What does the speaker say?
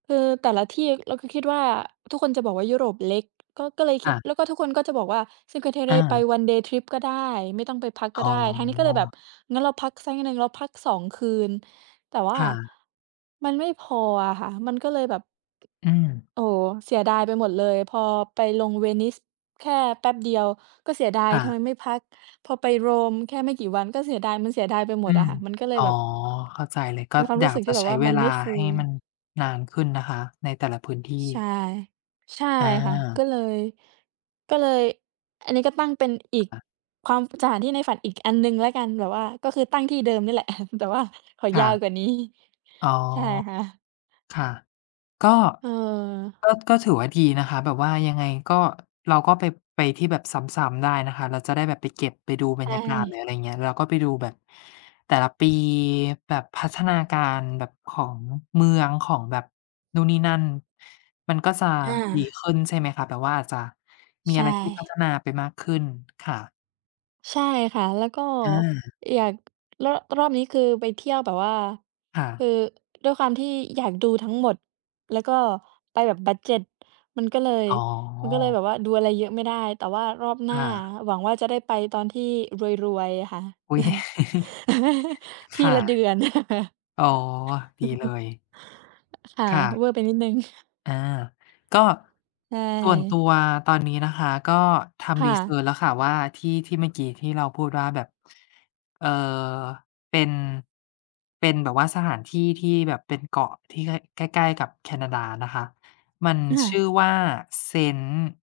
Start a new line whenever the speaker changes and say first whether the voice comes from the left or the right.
right: คือแต่ละที่ อ เราก็คิดว่า ทุกคนจะบอกว่ายุโรปเล็ก ก็ ก็เลยค
left: ค
right: ิ
left: ่
right: ด
left: ะ
right: แล้วก็ทุกคนก็จะบอกว่า Cinque
left: อ
right: Terre ไป
left: า
right: one day trip ก็ได้ ไม่ต้องไปพักก
left: อ๋
right: ็
left: อ
right: ได้ ทางนี้ก็เลยแบบงั้นเราพักสักนิดหนึ่ง เราพัก 2 คืน แต่ว่า
left: ค่ะ
right: มันไม่พออะค่ะ มันก็เลยแบบ
left: อืม
right: โอ้! เสียดายไปหมดเลย พอไปลงเวนิสแค่แป๊บเดียวก็เสียดาย
left: ค่
right: ทำ
left: ะ
right: ไมไม่พัก พอไปโรมแค่ไม่กี่วันก็เสียดาย มันเสียดายไปหม
left: อื
right: ดอ
left: ม
right: ะค่ะ มันก็เล
left: อ
right: ย
left: ๋อ
right: แบบ
left: เข้าใจเลย ก็
right: มีความ
left: อย
right: รู้
left: าก
right: สึก
left: จ
right: ที
left: ะ
right: ่แบ
left: ใช
right: บ
left: ้
right: ว่า
left: เว
right: มัน
left: ลา
right: ไม่ฟู
left: ให้มันนานขึ้นนะคะในแต่ละพื้นที
right: ใช่
left: ่
right: ใช่
left: อ
right: ค่ะ ก็
left: า
right: เลย ก็เลย อันนี้ก็ตั้งเป็นอี
left: ค
right: ก
left: ่ะ
right: ความ สถานที่ในฝันอีกอันหนึ่งแล้วกัน แบบว่าก็คือตั้งที่เดิมเนี่ยแหละ แต่ว่าขอ
left: ค
right: ย
left: ่
right: า
left: ะ
right: วกว่านี้
left: อ๋อ
right: ใช่ค่ะ
left: ค่ะ ก็
right: เออ
left: ก็ ก็ถือว่าดีนะคะ แบบว่ายังไงก็ เราก็ไป ไปที่แบบซ้ำ ๆ ได้นะคะ เราจะได้แบบไปเก็บ ไปดูบ
right: ใ
left: ร
right: ช
left: รยากาศ หรือ
right: ่
left: อะไร อย่างเงี้ย เราก็ไปดูแบบ แต่ละปีแบบพัฒนาการแบบของเมือง ของแบบนู่นนี่นั่น มันก็จะ
right: อา
left: ดีขึ้นใช่ไหมคะ แบบว่าอาจจะมี
right: ใช
left: อะไรที่พัฒ
right: ่
left: นาไปมากขึ้น ค่ะ
right: ใช่ค่ะ แล้วก็
left: อา
right: อยาก ร รอบนี้คือไปเที่ยวแบบว่า
left: ค่
right: ค
left: ะ
right: ือ ด้วยความที่อยากดูทั้งหมด แล้วก็ไปแบบบัดเจด มันก็เลย
left: อ๋อ
right: มันก็เลยแบบว่าดูอะไรเยอะไม่ได้ แต่ว่ารอบหน้
left: ค
right: า
left: ่ะ
right: หวังว่าจะได้ไปตอนที่รวย ๆ อะค่ะ
left: อุ๊ย
right: ท
left: ค
right: ี
left: ่ะ
right: ละเดือน
left: อ๋อ ดีเลย
right: ค่ะ
left: ค่ะ
right: เวอร์ไปนิดหนึ่ง
left: อา ก็
right: ใช
left: ส่วนตั
right: ่
left: วตอนนี้นะคะ ก็ท
right: ค
left: ำ
right: ่
left: รี
right: ะ
left: เซิร์ช แล้วค่ะว่า ที่ ที่เมื่อกี้ที่เราพูดว่าแบบ เอ่อ เป็น เป็นแบบว่าสถานที่ที่แบบเป็นเกาะที่ ค ใกล้ ๆ กับแคนาดานะคะ มัน
right: อ
left: ชื่
right: า
left: อว่า "เซนต์"